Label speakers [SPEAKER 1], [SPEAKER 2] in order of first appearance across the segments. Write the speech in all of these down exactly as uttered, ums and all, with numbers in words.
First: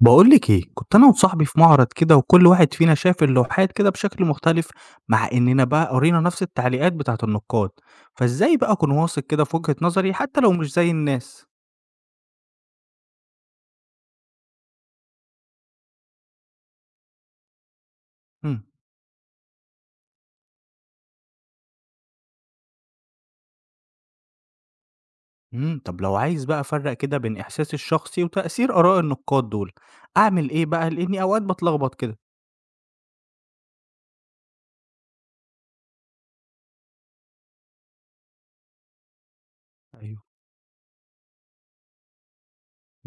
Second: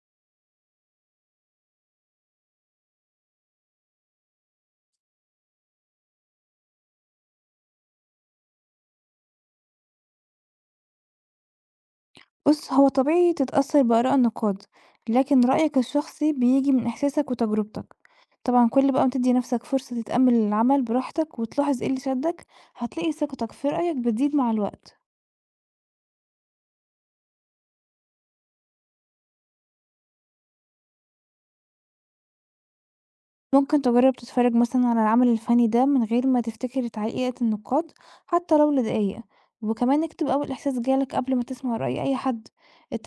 [SPEAKER 1] باقول لِك إيه، كنت أنا وصاحبي في معرض كده وكل واحد فينا شاف اللوحات كده بشكل مختلف، مع إننا بقى قرينا نفس التعليقات بتاعة النقاد، فإزاي بقى أكون واثق كده في وجهة نظري حتى لو مش زي الناس؟
[SPEAKER 2] بُص، هو طبيعي تتأثّر بآراء النقاد، لكن رأيك الشخصي بييجي من إحساسك وتجربتك.
[SPEAKER 1] إمم،
[SPEAKER 2] طبعًا كل بقى ما تدّي نَفْسك فرصة تتأمّل العمل براحتك وتلاحظ إيه اللي شدّك، هتلاقي ثقتك في رأيك بتزيد مع الوقت.
[SPEAKER 1] إمم، طب لو عايز بقى أفرّق كده بين إحساسي الشخصي وتأثير آراء النقاد دول، أعمل إيه بقى؟ لإني أوقات باتلخبط كده.
[SPEAKER 2] ممكن تجرّب تتفرّج مثلًا على العمل الفني ده من غير ما تفتكر تعليقات النقاد حتى لو لدقايق، وكمان
[SPEAKER 1] أيوه.
[SPEAKER 2] اكتب أول إحساس جالك قبل ما تسمع رأي أي حد.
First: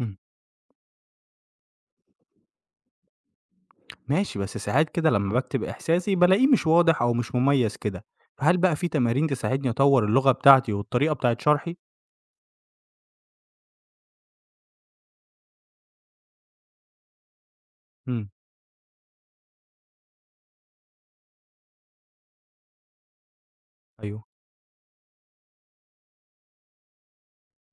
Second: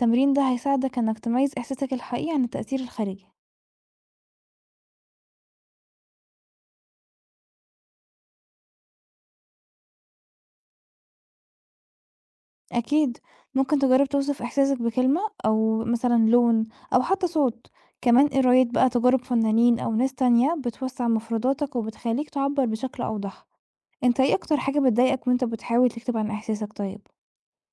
[SPEAKER 1] إمم،
[SPEAKER 2] ده هيساعدك إنك تميّز إحساسك الحقيقي عن التأثير الخارجي.
[SPEAKER 1] ماشي بس ساعات كده لمّا باكتب إحساسي بالاقيه مش واضح أو مش مميز كده، فهل بقى في تمارين تساعدني أطوّر اللغة بتاعتي والطريقة بتاعة شرحي؟
[SPEAKER 2] أكيد، ممكن تجرّب توصف إحساسك بكلمة أو مثلًا لون أو حتى صوت،
[SPEAKER 1] إمم،
[SPEAKER 2] كمان قراية بقى تجارب فنانين أو ناس تانية بتوسّع مفرداتك وبتخلّيك تعبّر بشكل أوضح. أنت
[SPEAKER 1] أيوه.
[SPEAKER 2] إيه أكتر حاجة بتضايقك وأنت بتحاول تكتب عن إحساسك طيب؟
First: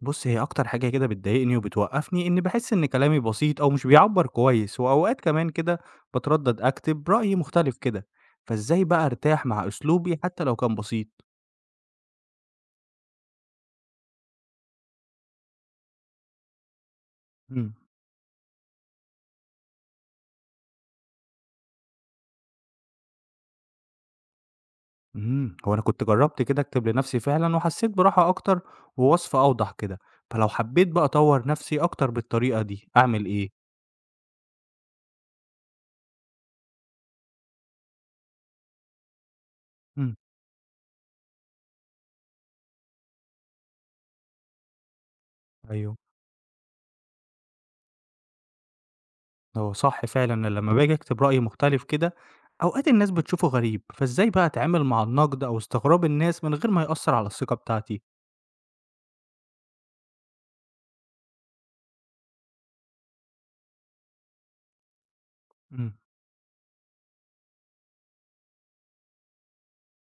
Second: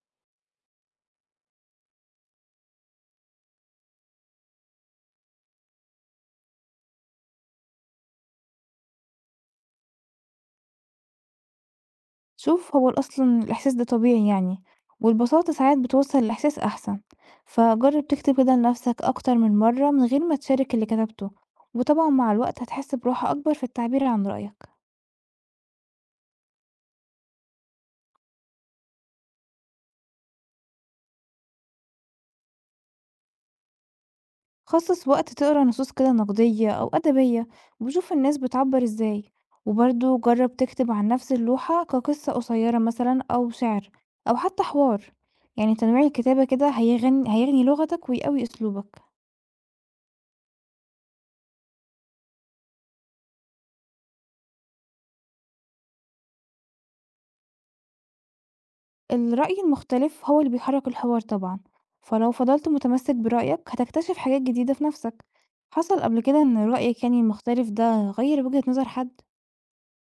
[SPEAKER 1] بُص، هي أكتر حاجة كده بتضايقني وبتوقّفني إني باحس إن كلامي بسيط أو مش بيعبّر كويس، وأوقات كمان كده باتردّد أكتب رأي مختلف كده، فإزاي بقى أرتاح مع أسلوبي حتى لو كان بسيط؟
[SPEAKER 2] شوف هو ال أصلًا الإحساس ده طبيعي يعني، والبساطة ساعات بتوصّل الإحساس أحسن،
[SPEAKER 1] إمم.
[SPEAKER 2] فجرّب تكتب كده لنفسك أكتر من مرّة من غير ما تشارك اللي كتبته، وطبعًا مع الوقت هتحس براحة أكبر في التعبير عن رأيك.
[SPEAKER 1] إمم، هو أنا كنت جرّبت كده أكتب لنفسي فعلًا وحسّيت براحة أكتر ووصف أوضح كده، فلو حبّيت بقى أطوّر نفسي أكتر بالطريقة دي أعمل إيه؟
[SPEAKER 2] خصص وقت تقرا نصوص كده نقدية أو أدبية وشوف الناس بتعبر ازاي،
[SPEAKER 1] إمم،
[SPEAKER 2] وبرضه جرب تكتب عن نفس اللوحة كقصة قصيرة مثلا أو شعر أو حتى حوار. يعني
[SPEAKER 1] أيوه.
[SPEAKER 2] تنويع الكتابة كده هيغني هيغني لغتك ويقوي أسلوبك.
[SPEAKER 1] هو صح فعلًا، أنا لمّا باجي أكتب رأي مختلف كده، أوقات الناس بتشوفه غريب، فإزاي بقى أتعامل مع النقد أو استغراب الناس من غير ما يأثّر على الثقة بتاعتي؟
[SPEAKER 2] الرأي المختلف هو اللي بيحرك الحوار طبعا، فلو فضلت متمسك برأيك هتكتشف حاجات جديدة في نفسك.
[SPEAKER 1] امم.
[SPEAKER 2] حصل قبل كده إن رأيك يعني المختلف ده غير وجهة نظر حد؟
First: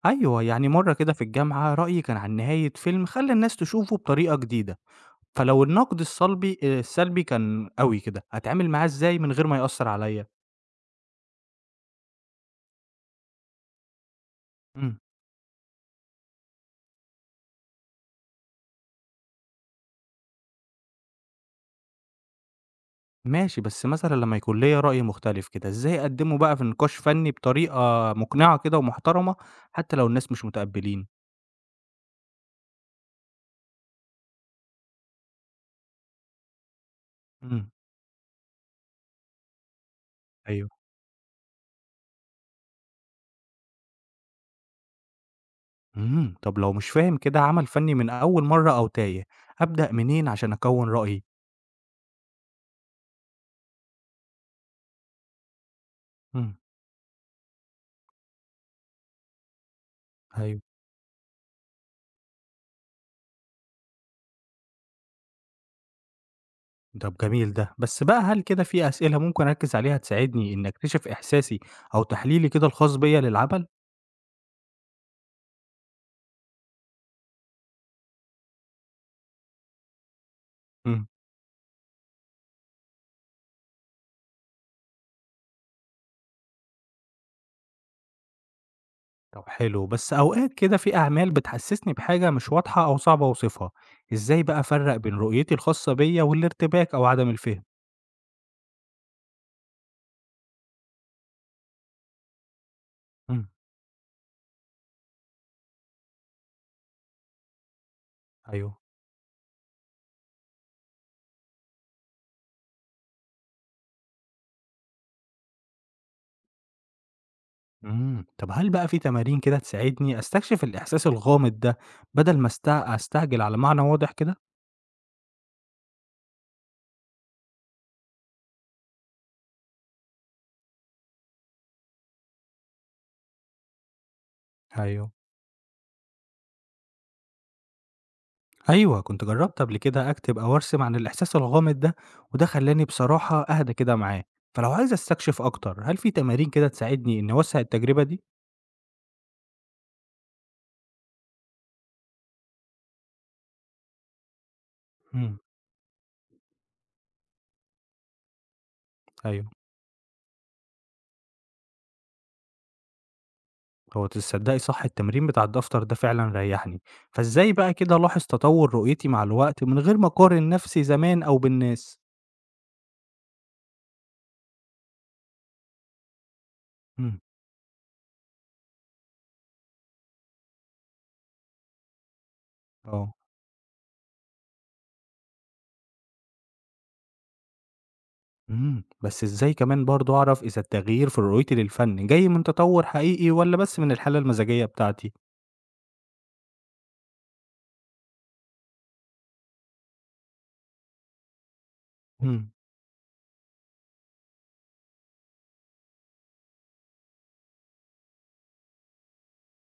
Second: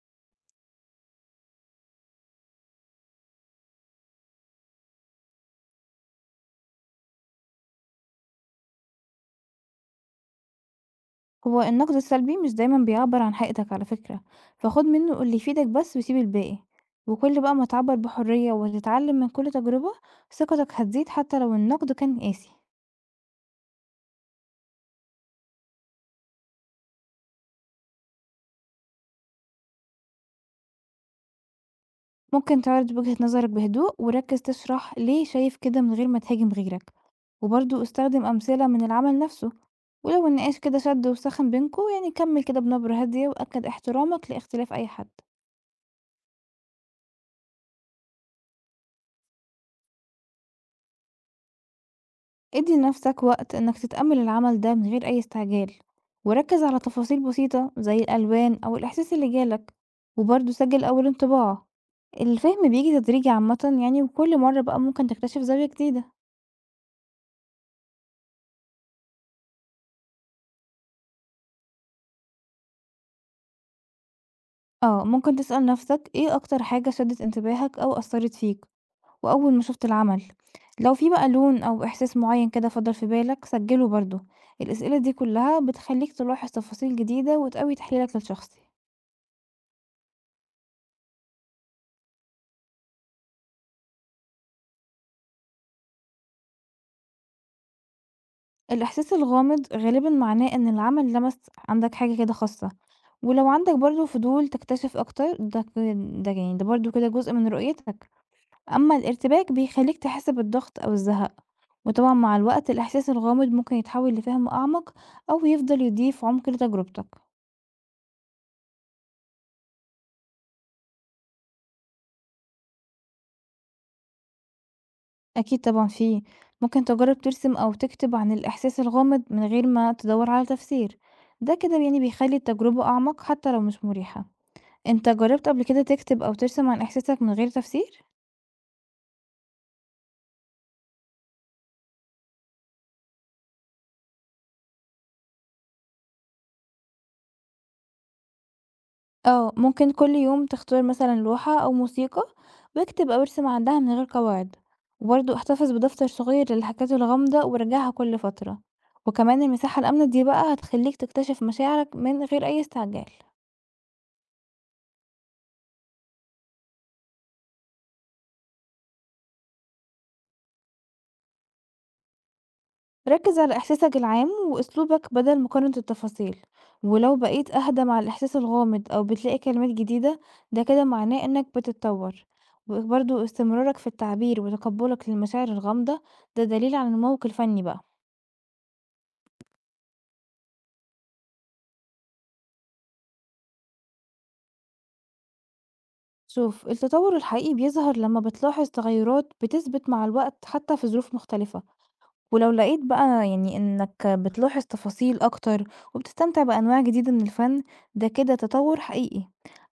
[SPEAKER 1] أيوه، يعني مرّة كده في الجامعة رأيي كان عن نهاية فيلم خلّى الناس تشوفه بطريقة جديدة، فلو النقد السلبي آآ السلبي كان قوي كده، أتعامل معاه إزاي من غير ما يأثّر عليّا؟
[SPEAKER 2] هو النقد السلبي مش دايما بيعبر عن حقيقتك على فكرة، فخد
[SPEAKER 1] امم.
[SPEAKER 2] منه اللي يفيدك بس وسيب الباقي. وكل بقى ما تعبر بحرية وتتعلم من كل تجربة، ثقتك هتزيد حتى لو النقد كان قاسي.
[SPEAKER 1] ماشي، بس مثلًا لمّا يكون ليّا رأي مختلف كده، إزاي أقدّمه بقى في نقاش فني بطريقة مقنعة كده ومحترمة، حتى لو الناس مش متقبّلين؟
[SPEAKER 2] ممكن تعرض وجهة نظرك بهدوء وركز تشرح ليه شايف كده من غير ما تهاجم غيرك،
[SPEAKER 1] امم.
[SPEAKER 2] وبرضه استخدم أمثلة من العمل نفسه. ولو النقاش
[SPEAKER 1] أيوه.
[SPEAKER 2] كده شد وسخن بينكوا يعني كمل كده بنبرة هادية وأكد احترامك لاختلاف أي حد.
[SPEAKER 1] إمم، طب لو مش فاهم كده عمل فني من أول مرة أو تايه، أبدأ منين عشان أكوّن رأيي؟
[SPEAKER 2] ادي لنفسك وقت إنك تتأمل العمل ده من غير أي استعجال،
[SPEAKER 1] إمم،
[SPEAKER 2] وركز على تفاصيل بسيطة زي الألوان أو الإحساس اللي جالك، وبرضه
[SPEAKER 1] أيوه.
[SPEAKER 2] سجل أول انطباع. الفهم بيجي تدريجي عامة يعني، وكل مرة بقى ممكن تكتشف زاوية جديدة.
[SPEAKER 1] طب جميل ده، بس بقى هل كده في أسئلة ممكن أركز عليها تساعدني إني أكتشف إحساسي أو تحليلي كده الخاص بيّا للعمل؟
[SPEAKER 2] اه، ممكن تسأل نفسك ايه أكتر حاجة شدت انتباهك أو أثرت فيك وأول ما شفت العمل. لو
[SPEAKER 1] إمم.
[SPEAKER 2] في بقى لون أو إحساس معين كده فضل في بالك سجله برضه. الأسئلة دي كلها بتخليك تلاحظ تفاصيل جديدة وتقوي تحليلك للشخص.
[SPEAKER 1] طب حلو، بس أوقات كده في أعمال بتحسسني بحاجة مش واضحة أو صعب أوصفها، إزاي بقى أفرّق بين رؤيتي الخاصة بيّا والارتباك أو عدم الفهم؟
[SPEAKER 2] الإحساس الغامض غالبًا معناه إن العمل لمس عندك حاجة كده خاصة،
[SPEAKER 1] إمم.
[SPEAKER 2] ولو عندك برضه فضول تكتشف أكتر ده ك ده يعني ده برضه كده جزء من رؤيتك،
[SPEAKER 1] أيوه.
[SPEAKER 2] أما الارتباك بيخليك تحس بالضغط أو الزهق، وطبعًا مع الوقت الإحساس الغامض ممكن يتحول لفهم أعمق أو يفضل يضيف عمق لتجربتك.
[SPEAKER 1] إمم، طب هل بقى في تمارين كده تساعدني أستكشف الإحساس الغامض ده، بدل ما است أستعجل على معنى واضح كده؟
[SPEAKER 2] أكيد طبعًا في، ممكن تجرب ترسم أو تكتب عن الإحساس الغامض من غير ما تدور على تفسير، ده كده يعني بيخلي التجربة أعمق حتى لو مش مريحة. أنت
[SPEAKER 1] أيوه.
[SPEAKER 2] جرّبت قبل كده تكتب أو ترسم عن إحساسك من غير تفسير؟
[SPEAKER 1] أيوه، كنت جربت قبل كده أكتب أو أرسم عن الإحساس الغامض ده، وده خلّاني بصراحة أهدى كده معاه، فلو عايز أستكشف أكتر، هل في تمارين كده تساعدني إني أوسّع التجربة دي؟
[SPEAKER 2] آه، ممكن كل يوم تختار مثلًا لوحة أو موسيقى واكتب أو ارسم عندها من غير قواعد، وبرضه
[SPEAKER 1] إمم،
[SPEAKER 2] احتفظ بدفتر صغير للحاجات الغامضة وراجعها كل فترة، وكمان
[SPEAKER 1] أيوه.
[SPEAKER 2] المساحة الآمنة دي بقى هتخلّيك تكتشف مشاعرك من غير أي استعجال.
[SPEAKER 1] هو تصدّقي صح التمرين بتاع الدفتر ده فعلًا ريّحني، فإزاي بقى كده ألاحظ تطوّر رؤيتي مع الوقت من غير ما أقارن نفسي زمان أو بالناس؟
[SPEAKER 2] ركز على إحساسك العام وأسلوبك بدل مقارنة التفاصيل، ولو
[SPEAKER 1] إمم،
[SPEAKER 2] بقيت أهدى مع الإحساس الغامض أو بتلاقي كلمات جديدة ده كده معناه إنك بتتطور،
[SPEAKER 1] آه.
[SPEAKER 2] وبرضه استمرارك في التعبير وتقبلك للمشاعر الغامضة ده دليل على نموك الفني بقى.
[SPEAKER 1] إمم، بس إزاي كمان برضه أعرف إذا التغيير في رؤيتي للفن جاي من تطور حقيقي والّا بس من الحالة المزاجية بتاعتي؟
[SPEAKER 2] شوف التطور الحقيقي بيظهر لما بتلاحظ تغيرات بتثبت مع الوقت حتى في ظروف مختلفة.
[SPEAKER 1] إمم.
[SPEAKER 2] ولو لقيت بقى يعني إنك بتلاحظ تفاصيل أكتر وبتستمتع بأنواع جديدة من الفن ده كده تطور حقيقي،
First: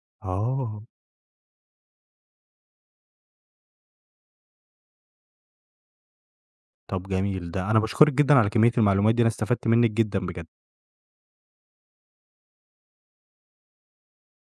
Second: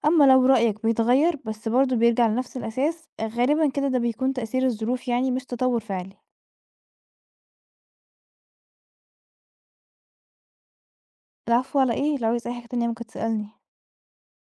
[SPEAKER 2] أما لو رأيك
[SPEAKER 1] آه،
[SPEAKER 2] بيتغير بس برضه بيرجع لنفس الأساس غالبا كده ده بيكون تأثير الظروف يعني مش تطور فعلي.
[SPEAKER 1] طب جميل ده، أنا باشكرِك جدًا على كمية المعلومات دي، أنا استفدت منِّك جدًا بجد.
[SPEAKER 2] العفو، على إيه؟ لو عايز أي حاجة تانية ممكن تسألني.